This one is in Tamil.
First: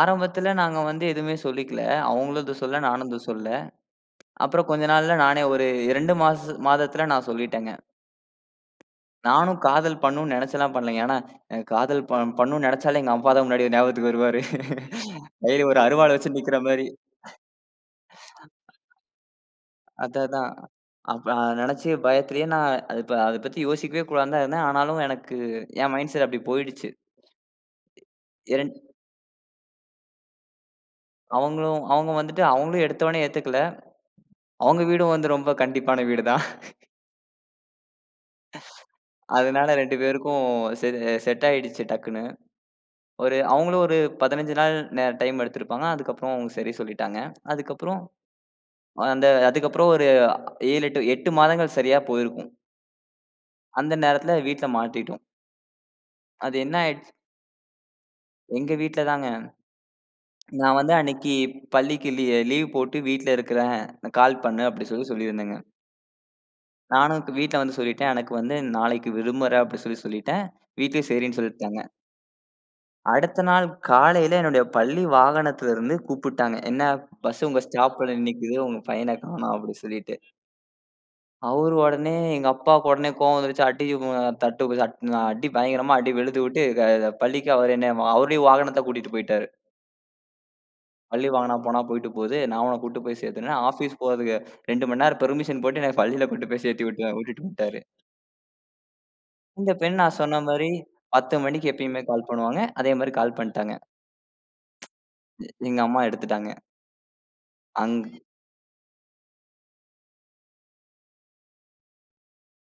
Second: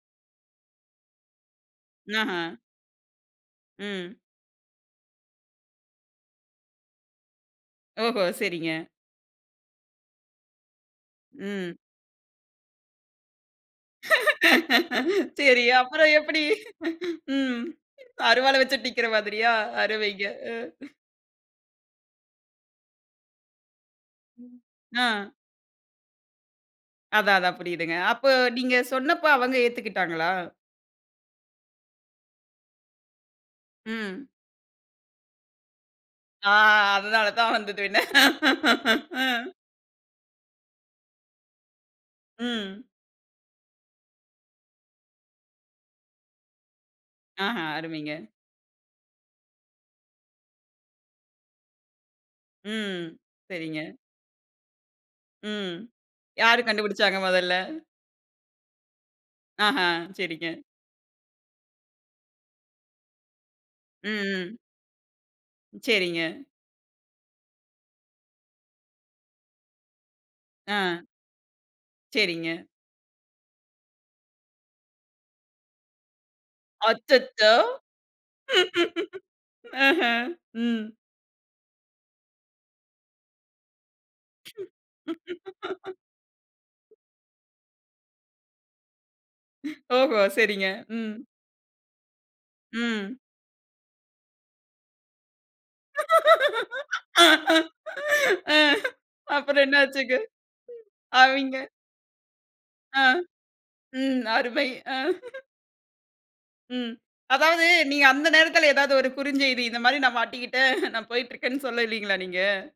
ஆரம்பத்துல நாங்க வந்து எதுவுமே சொல்லிக்கல. அவுங்களும் ஆஹ. எதுவும் சொல்லல. நானும் எதுவும் சொல்லல. ம். அப்புறம் கொஞ்ச நாள்ல நானே ஒரு 2 மாசம் மாதத்துல நான் சொல்லிட்டேங்க. ஓஹோ. சரிங்க. நானும் காதல் பண்ணனும்னு நெனைச்சுல்லாம் பண்ணலைங்க. ஏன்னா எ ம். காதல் பன் பண்ணணும்னு நெனைச்சாலே எங்க அப்பா தான் முன்னாடி ஞாபகத்துக்கு வருவாரு. சரி, கையில ஒரு அப்புறம் அருவால வச்சு எப்படி? நிக்கிற மாரி. ம். அருவாள வச்சு நிக்கிற மாதிரியா? அது அருமைங்க. அதான். அ. அப்ப நெனைச்சு பயத்துலயே நான் அத ப அத பத்தி யோசிக்கவே கூடாதான்னுதான் இருந்தேன். ஆனாலும் ஆ. எனக்கு என் மைன்ட் செட் அப்டி போயிடுச்சு. அதான் அதான் புரியுதுங்க. அப்போ இரண் நீங்கச் சொன்னப்ப அவங்க ஏத்துக்கிட்டாங்களா? அவுங்களும் அவுங்க வந்துட்டு அவங்க எடுத்தவுடனே ஏத்துக்கல. ம். அவங்க வீடும் ரொம்ப கண்டிப்பான வீடு தான். ஆ அதனாலதான் வந்தது வினை. அதனால 2 பேருக்கும் செரின் செட் ஆயிடுச்சு டக்குன்னு. ம். ஒரு அவுங்களும் ஒரு 15 நாள் ந டைம் எடுத்திருப்பாங்க. அதுக்கப்புறம் சரி சொல்லிட்டாங்க. ஆஹ அதுக்கப்புறம் அருமைங்க. அந்த அதுக்கப்புறம் ஒரு அ 7, 8, 8 மாதங்கள் சரியா போயிருக்கும். ம். சரிங்க. அந்த நேரத்துல வீட்டுல மாட்டிட்டோம். ம். அது யாரு என்ன ஆயிர்ச்சு. கண்டுபிடிச்சாங்க மொதல்ல? எங்க வீட்டுலதாங்க. ஆஹ. சரிங்க. நான் வந்து அன்னைக்கி பள்ளிக்கு லீ லீவு போட்டு வீட்டுல இருக்கிறேன். ம், கால் ம். பண்ணு அப்டி சொல்லி சொல்லிருந்தேங்க. சரிங்க. நானும் வீட்டுல வந்து சொல்லிட்டேன். எனக்கு வந்து நாளைக்கு விடுமுற அப்டின்னு சொல்லி சொல்லிட்டேன். வீட்டுல ஆ. சரின்னு சொல்லிட்டாங்க. சரிங்க. அடுத்த நாள் காலையில என்னோட பள்ளி வாகனத்துல இருந்து கூப்புட்டாங்க. "என்ன பஸ்சு அச்சச்சோ! உங்க ஸ்டாப்ல நிக்குது. உங்க பையன காணோம்" அப்டி சொல்லிட்டு. ம்ஹ்ம், ம். அவரு ஒடனே எங்க அப்பாக்கு ஒடனே கோவம் வந்துருச்சு. அடி ஒ தட்டு தட் அடி பயங்கரமா அடி வெளுத்து விட்டு க பள்ளிக்கு அவரே என்னை அவருடைய வாகனத்த கூட்டிட்டு போயிட்டாரு. ஓஹோ! சரிங்க. ம். பள்ளி வாகனம் போனா போயிட்டு போது. நான் உன்னக் கூட்டிட்டு ம். போய்ச் சேர்த்துர்றேன் ஆஃபீஸ் போறதுக்கு 2 மணி நேரம் பெர்மிஷன் போட்டு, என்னைப் பள்ளியில கொண்டு போய்ச் சேர்த்துவிட்டு விட்டுட்டு வன்ட்டாரு. அ அப்புறம் என்ன இந்தப் பெண் ஆச்சுங்க? நான் சொன்ன மாரி 10 அவெய்ங்க. மணிக்கு எப்பவுமே கால் பண்ணுவாங்க. அதே அ. மாரி கால் பண்ட்டாங்க. ம். அருமை, ஆ. எங்க அம்மா எடுத்துட்டாங்க. ம். அதாவது நீங்க அங் அந்த நேரத்துல ஏதாவது ஒரு குறுஞ்செய்தி இந்த மாதிரி நான் மாட்டிக்கிட்டேன். நான் போயிட்டு இருக்கேன்னு சொல்லல்லையா நீங்க?